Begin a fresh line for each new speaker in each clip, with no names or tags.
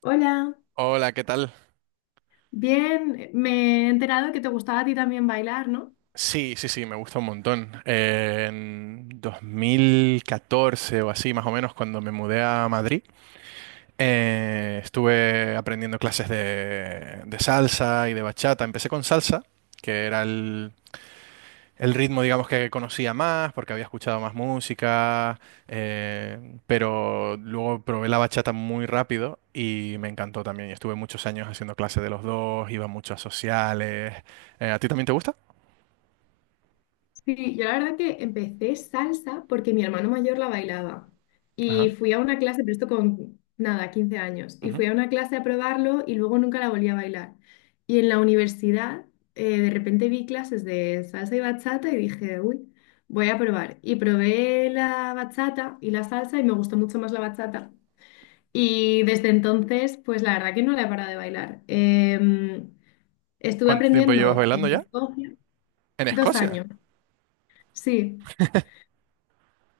Hola,
Hola, ¿qué tal?
bien, me he enterado que te gustaba a ti también bailar, ¿no?
Sí, sí, sí, me gusta un montón. En 2014 o así, más o menos, cuando me mudé a Madrid, estuve aprendiendo clases de salsa y de bachata. Empecé con salsa, que era el ritmo, digamos, que conocía más, porque había escuchado más música, pero luego probé la bachata muy rápido y me encantó también. Y estuve muchos años haciendo clases de los dos, iba mucho a sociales. ¿A ti también te gusta?
Sí, yo la verdad que empecé salsa porque mi hermano mayor la bailaba
Ajá.
y fui a una clase, pero esto con nada, 15 años, y fui a una clase a probarlo y luego nunca la volví a bailar. Y en la universidad de repente vi clases de salsa y bachata y dije, uy, voy a probar. Y probé la bachata y la salsa y me gustó mucho más la bachata. Y desde entonces, pues la verdad que no la he parado de bailar. Estuve
¿Cuánto tiempo llevas
aprendiendo
bailando
en
ya?
Escocia
¿En
dos
Escocia?
años. Sí,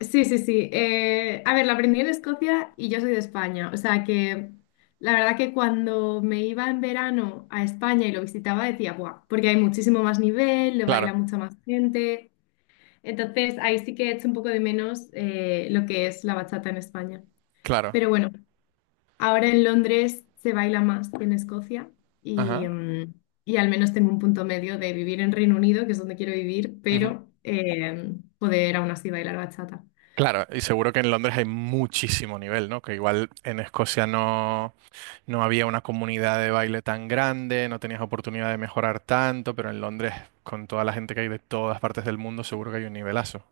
sí, sí, sí. A ver, la aprendí en Escocia y yo soy de España. O sea que la verdad que cuando me iba en verano a España y lo visitaba decía, ¡buah! Porque hay muchísimo más nivel, lo baila
Claro,
mucha más gente. Entonces ahí sí que echo un poco de menos lo que es la bachata en España.
claro.
Pero bueno. Ahora en Londres se baila más que en Escocia y,
Ajá.
mm, y al menos tengo un punto medio de vivir en Reino Unido, que es donde quiero vivir,
Ujú.
pero poder aún así bailar bachata.
Claro, y seguro que en Londres hay muchísimo nivel, ¿no? Que igual en Escocia no, no había una comunidad de baile tan grande, no tenías oportunidad de mejorar tanto, pero en Londres, con toda la gente que hay de todas partes del mundo, seguro que hay un nivelazo.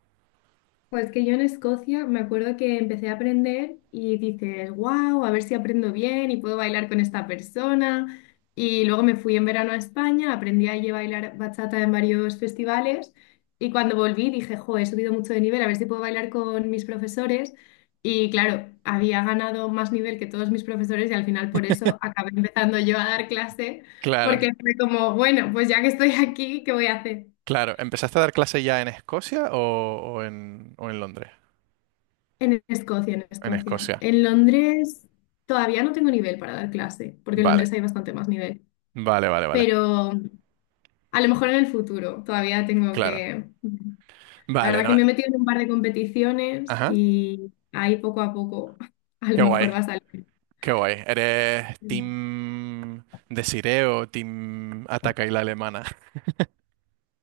Pues que yo en Escocia me acuerdo que empecé a aprender y dices, wow, a ver si aprendo bien y puedo bailar con esta persona. Y luego me fui en verano a España, aprendí allí a bailar bachata en varios festivales y cuando volví dije, jo, he subido mucho de nivel, a ver si puedo bailar con mis profesores. Y claro, había ganado más nivel que todos mis profesores y al final por eso acabé empezando yo a dar clase
Claro,
porque fue como, bueno, pues ya que estoy aquí, ¿qué voy a hacer?
claro. ¿Empezaste a dar clase ya en Escocia o en Londres?
En Escocia, en
En
Escocia.
Escocia.
En Londres todavía no tengo nivel para dar clase, porque en
Vale,
Londres hay bastante más nivel.
vale, vale, vale.
Pero a lo mejor en el futuro todavía tengo
Claro.
que... La
Vale,
verdad que
no.
me he metido en un par de competiciones
Ajá.
y ahí poco a poco a lo
Qué guay.
mejor va a salir.
Qué guay. ¿Eres Team Desiree o Team Ataca y la Alemana?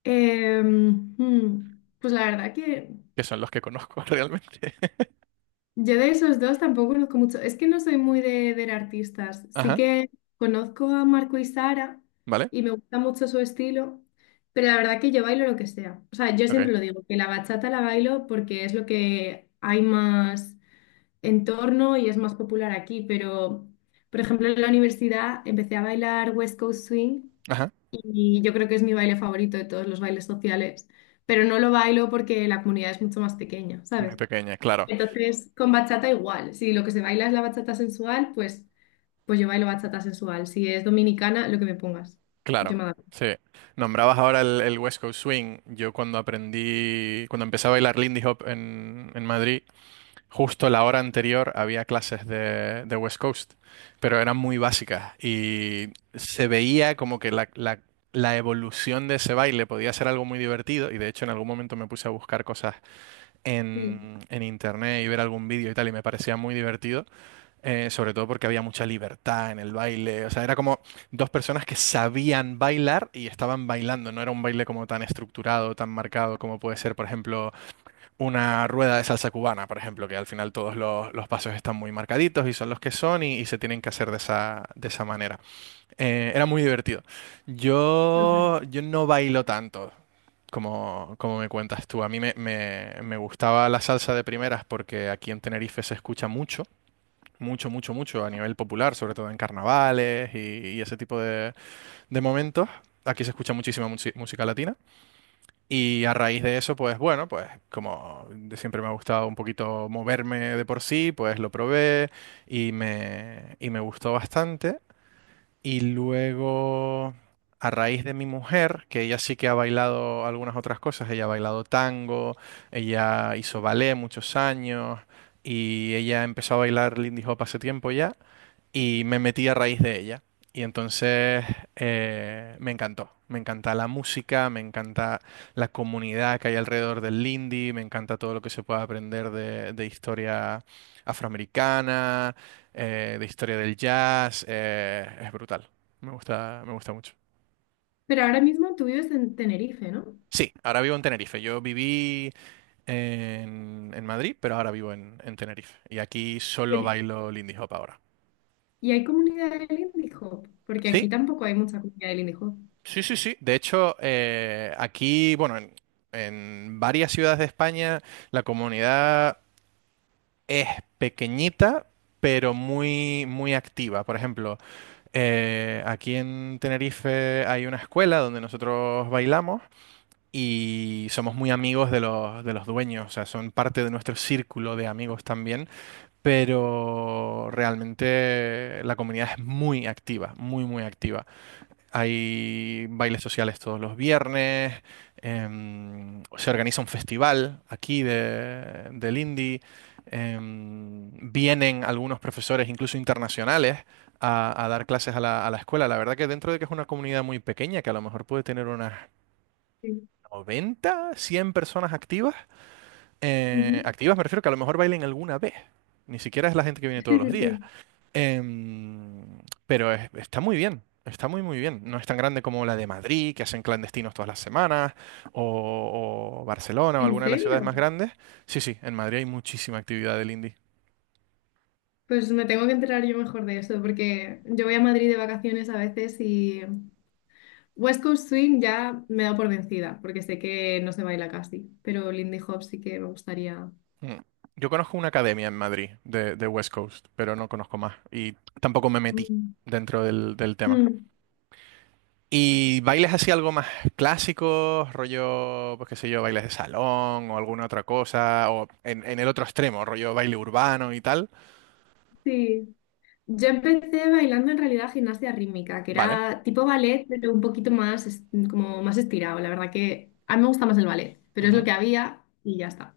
Pues la verdad que
Que son los que conozco realmente.
yo de esos dos tampoco conozco mucho. Es que no soy muy de ver artistas. Sí
Ajá,
que conozco a Marco y Sara
¿vale?
y me gusta mucho su estilo, pero la verdad que yo bailo lo que sea. O sea, yo
Ok.
siempre lo digo, que la bachata la bailo porque es lo que hay más en torno y es más popular aquí, pero por ejemplo en la universidad empecé a bailar West Coast Swing
Ajá.
y yo creo que es mi baile favorito de todos los bailes sociales, pero no lo bailo porque la comunidad es mucho más pequeña,
Muy
¿sabes?
pequeña, claro,
Entonces, con bachata igual. Si lo que se baila es la bachata sensual, pues yo bailo bachata sensual. Si es dominicana, lo que me pongas.
claro.
Yo me adapto.
Sí. Nombrabas ahora el West Coast Swing. Yo cuando aprendí, cuando empecé a bailar Lindy Hop en Madrid, justo la hora anterior había clases de West Coast, pero eran muy básicas y se veía como que la evolución de ese baile podía ser algo muy divertido y de hecho en algún momento me puse a buscar cosas
Sí,
en internet y ver algún vídeo y tal y me parecía muy divertido, sobre todo porque había mucha libertad en el baile, o sea, era como dos personas que sabían bailar y estaban bailando, no era un baile como tan estructurado, tan marcado como puede ser, por ejemplo una rueda de salsa cubana, por ejemplo, que al final todos los pasos están muy marcaditos y son los que son y se tienen que hacer de esa manera. Era muy divertido.
total.
Yo no bailo tanto como me cuentas tú. A mí me gustaba la salsa de primeras porque aquí en Tenerife se escucha mucho, mucho, mucho, mucho a nivel popular, sobre todo en carnavales y ese tipo de momentos. Aquí se escucha muchísima música latina. Y a raíz de eso, pues bueno, pues como de siempre me ha gustado un poquito moverme de por sí, pues lo probé y me gustó bastante. Y luego, a raíz de mi mujer, que ella sí que ha bailado algunas otras cosas, ella ha bailado tango, ella hizo ballet muchos años y ella empezó a bailar Lindy Hop hace tiempo ya y me metí a raíz de ella. Y entonces me encantó. Me encanta la música, me encanta la comunidad que hay alrededor del Lindy, me encanta todo lo que se puede aprender de historia afroamericana, de historia del jazz. Es brutal. Me gusta mucho.
Pero ahora mismo tú vives en Tenerife, ¿no?
Sí, ahora vivo en Tenerife. Yo viví en Madrid, pero ahora vivo en Tenerife. Y aquí
Y,
solo
en-
bailo Lindy Hop ahora.
y hay comunidad del indie Hop, porque
¿Sí?
aquí tampoco hay mucha comunidad del indie Hop.
Sí, sí, sí. De hecho, aquí, bueno, en varias ciudades de España, la comunidad es pequeñita, pero muy, muy activa. Por ejemplo, aquí en Tenerife hay una escuela donde nosotros bailamos y somos muy amigos de los dueños, o sea, son parte de nuestro círculo de amigos también, pero realmente la comunidad es muy activa, muy, muy activa. Hay bailes sociales todos los viernes, se organiza un festival aquí del indie, vienen algunos profesores, incluso internacionales, a dar clases a la escuela. La verdad que dentro de que es una comunidad muy pequeña, que a lo mejor puede tener unas
Sí.
90, 100 personas activas,
Ujú.
activas me refiero que a lo mejor bailen alguna vez, ni siquiera es la gente que viene
Sí,
todos los
sí,
días.
sí.
Em, pero está muy bien, está muy muy bien. No es tan grande como la de Madrid, que hacen clandestinos todas las semanas, o Barcelona o
¿En
alguna de las ciudades
serio?
más grandes. Sí, sí, en Madrid hay muchísima actividad del indie.
Pues me tengo que enterar yo mejor de eso, porque yo voy a Madrid de vacaciones a veces y West Coast Swing ya me da por vencida, porque sé que no se baila casi, pero Lindy Hop sí que me gustaría.
Mm. Yo conozco una academia en Madrid de West Coast, pero no conozco más y tampoco me metí
Mm.
dentro del tema.
Mm,
¿Y bailes así algo más clásicos, rollo, pues qué sé yo, bailes de salón o alguna otra cosa, o en el otro extremo, rollo baile urbano y tal?
sí. Yo empecé bailando en realidad gimnasia rítmica, que
Vale.
era tipo ballet, pero un poquito más, como más estirado. La verdad que a mí me gusta más el ballet, pero es lo
Ujú.
que había y ya está.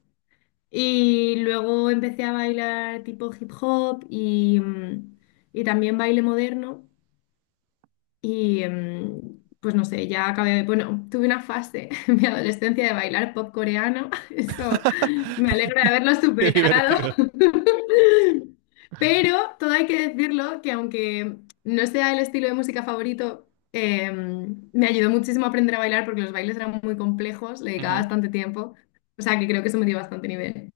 Y luego empecé a bailar tipo hip hop y también baile moderno. Y em, pues no sé, ya acabé, bueno, tuve una fase en mi adolescencia de bailar pop coreano, eso me alegra de haberlo
Qué
superado.
divertido.
Pero todo hay que decirlo que aunque no sea el estilo de música favorito, me ayudó muchísimo a aprender a bailar porque los bailes eran muy complejos, le dedicaba
Ujú,
bastante tiempo, o sea que creo que eso me dio bastante nivel.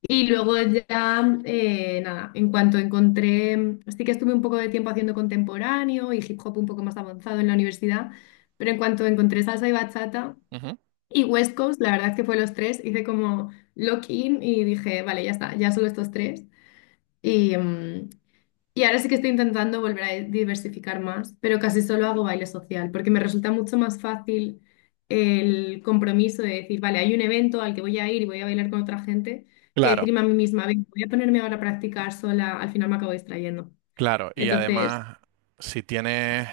Y luego ya, nada, en cuanto encontré, sí que estuve un poco de tiempo haciendo contemporáneo y hip hop un poco más avanzado en la universidad, pero en cuanto encontré salsa y bachata
ujú.
y West Coast, la verdad es que fue los tres, hice como lock in y dije, vale, ya está, ya solo estos tres. Y, mm, y ahora sí que estoy intentando volver a diversificar más, pero casi solo hago baile social, porque me resulta mucho más fácil el compromiso de decir, vale, hay un evento al que voy a ir y voy a bailar con otra gente, que
Claro,
decirme a mí misma, "Venga, voy a ponerme ahora a practicar sola, al final me acabo distrayendo."
claro. Y
Entonces,
además, si tienes,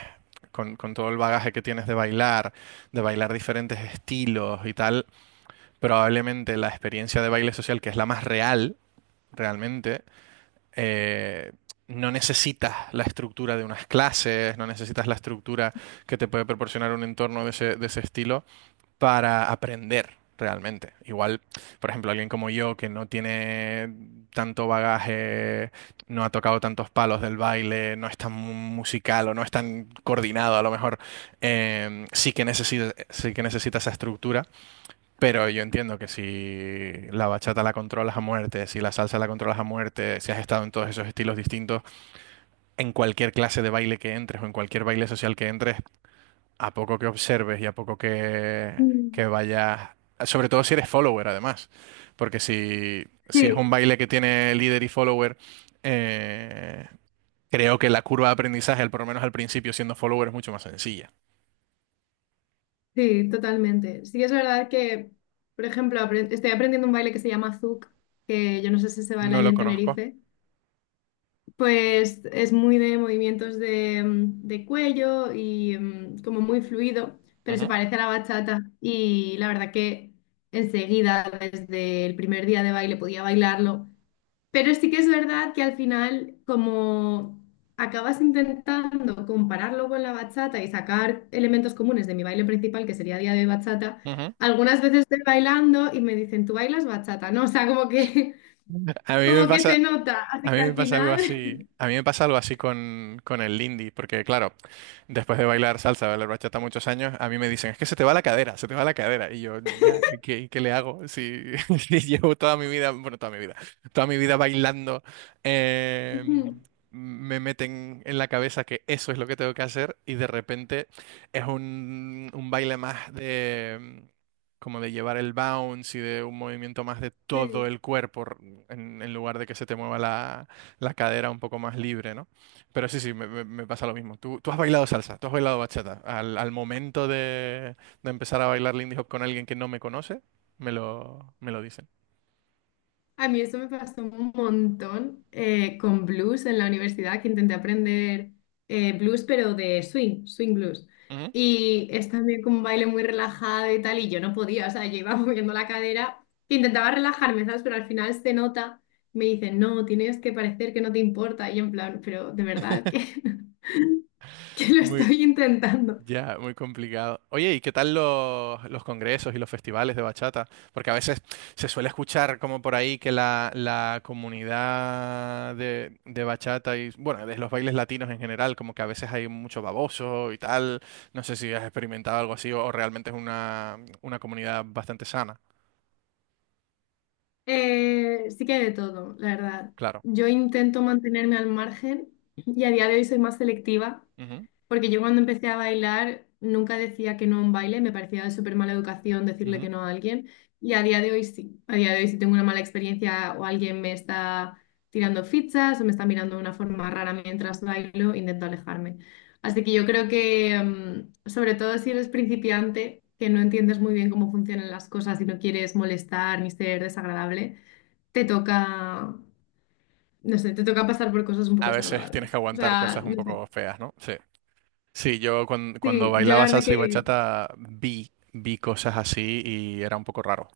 con todo el bagaje que tienes de bailar diferentes estilos y tal, probablemente la experiencia de baile social, que es la más real, realmente, eh, no necesitas la estructura de unas clases, no necesitas la estructura que te puede proporcionar un entorno de ese estilo, para aprender realmente. Igual, por ejemplo, alguien como yo que no tiene tanto bagaje, no ha tocado tantos palos del baile, no es tan musical o no es tan coordinado a lo mejor, sí que necesita esa estructura, pero yo entiendo que si la bachata la controlas a muerte, si la salsa la controlas a muerte, si has estado en todos esos estilos distintos, en cualquier clase de baile que entres o en cualquier baile social que entres, a poco que observes y a poco que,
mm,
que vayas, sobre todo si eres follower además, porque si es
sí,
un baile que tiene líder y follower, eh, creo que la curva de aprendizaje, por lo menos al principio siendo follower, es mucho más sencilla.
sí, totalmente. Sí que es verdad que, por ejemplo, estoy aprendiendo un baile que se llama zouk, que yo no sé si se baila
No
ahí
lo
en
conozco.
Tenerife. Pues es muy de movimientos de de cuello y mm, como muy fluido, pero se
Ujú,
parece a la bachata y la verdad que enseguida, desde el primer día de baile, podía bailarlo. Pero sí que es verdad que al final, como acabas intentando compararlo con la bachata y sacar elementos comunes de mi baile principal, que sería día de bachata,
ujú.
algunas veces estoy bailando y me dicen, ¿tú bailas bachata? No, o sea, como que,
A mí me
como que se
pasa,
nota, así
a mí
que
me
al
pasa algo
final...
así, a mí me pasa algo así con el Lindy, porque claro, después de bailar salsa, bailar bachata muchos años, a mí me dicen, es que se te va la cadera, se te va la cadera. Y yo, ya, ¿qué le hago? Si, si llevo toda mi vida, bueno, toda mi vida bailando, eh,
ujú.
me meten en la cabeza que eso es lo que tengo que hacer y de repente es un baile más de como de llevar el bounce y de un movimiento más de todo
Sí.
el cuerpo en lugar de que se te mueva la cadera un poco más libre, ¿no? Pero sí, sí, me pasa lo mismo. ¿Tú has bailado salsa, tú has bailado bachata. Al momento de empezar a bailar Lindy Hop con alguien que no me conoce, me lo dicen.
A mí esto me pasó un montón con blues en la universidad, que intenté aprender blues, pero de swing, swing blues.
Ujú.
Y es también como un baile muy relajado y tal, y yo no podía, o sea, yo iba moviendo la cadera, intentaba relajarme, ¿sabes? Pero al final se nota, me dicen, no, tienes que parecer que no te importa, y yo en plan, pero de verdad que, que lo
Muy,
estoy intentando.
Ya, muy complicado. Oye, ¿y qué tal los congresos y los festivales de bachata? Porque a veces se suele escuchar como por ahí que la comunidad de bachata y, bueno, de los bailes latinos en general, como que a veces hay mucho baboso y tal. No sé si has experimentado algo así o realmente es una comunidad bastante sana,
Sí que hay de todo, la verdad.
claro.
Yo intento mantenerme al margen y a día de hoy soy más selectiva
Ujú,
porque yo cuando empecé a bailar nunca decía que no a un baile, me parecía de súper mala educación decirle
ujú.
que no a alguien. Y a día de hoy sí, a día de hoy si tengo una mala experiencia o alguien me está tirando fichas o me está mirando de una forma rara mientras bailo, intento alejarme. Así que yo creo que, mm, sobre todo si eres principiante, que no entiendes muy bien cómo funcionan las cosas y no quieres molestar ni ser desagradable, te toca, no sé, te toca pasar por cosas un
A
poco
veces tienes que
desagradables. O
aguantar
sea,
cosas un
no sé.
poco feas, ¿no? Sí. Sí, yo cuando,
Sí, yo la
bailaba
verdad
salsa y
que...
bachata vi cosas así y era un poco raro.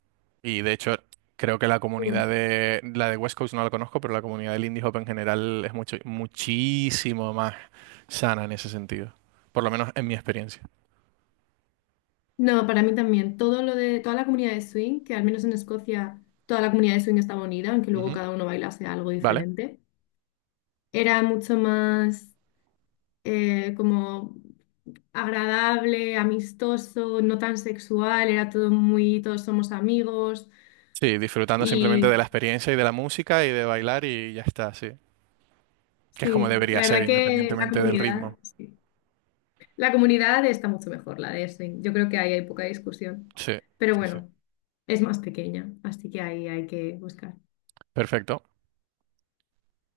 Y de hecho, creo que la comunidad la de West Coast no la conozco, pero la comunidad del indie hop en general es muchísimo más sana en ese sentido. Por lo menos en mi experiencia.
No, para mí también. Todo lo de toda la comunidad de swing, que al menos en Escocia toda la comunidad de swing estaba unida, aunque luego
Ujú.
cada uno bailase algo
¿Vale?
diferente, era mucho más como agradable, amistoso, no tan sexual, era todo muy, todos somos amigos
Sí, disfrutando simplemente
y
de la experiencia y de la música y de bailar y ya está, sí. Que es como
sí, la
debería ser,
verdad que la
independientemente del
comunidad,
ritmo.
sí. La comunidad está mucho mejor, la de swing. Yo creo que ahí hay poca discusión,
Sí,
pero
sí, sí.
bueno, es más pequeña, así que ahí hay que buscar.
Perfecto.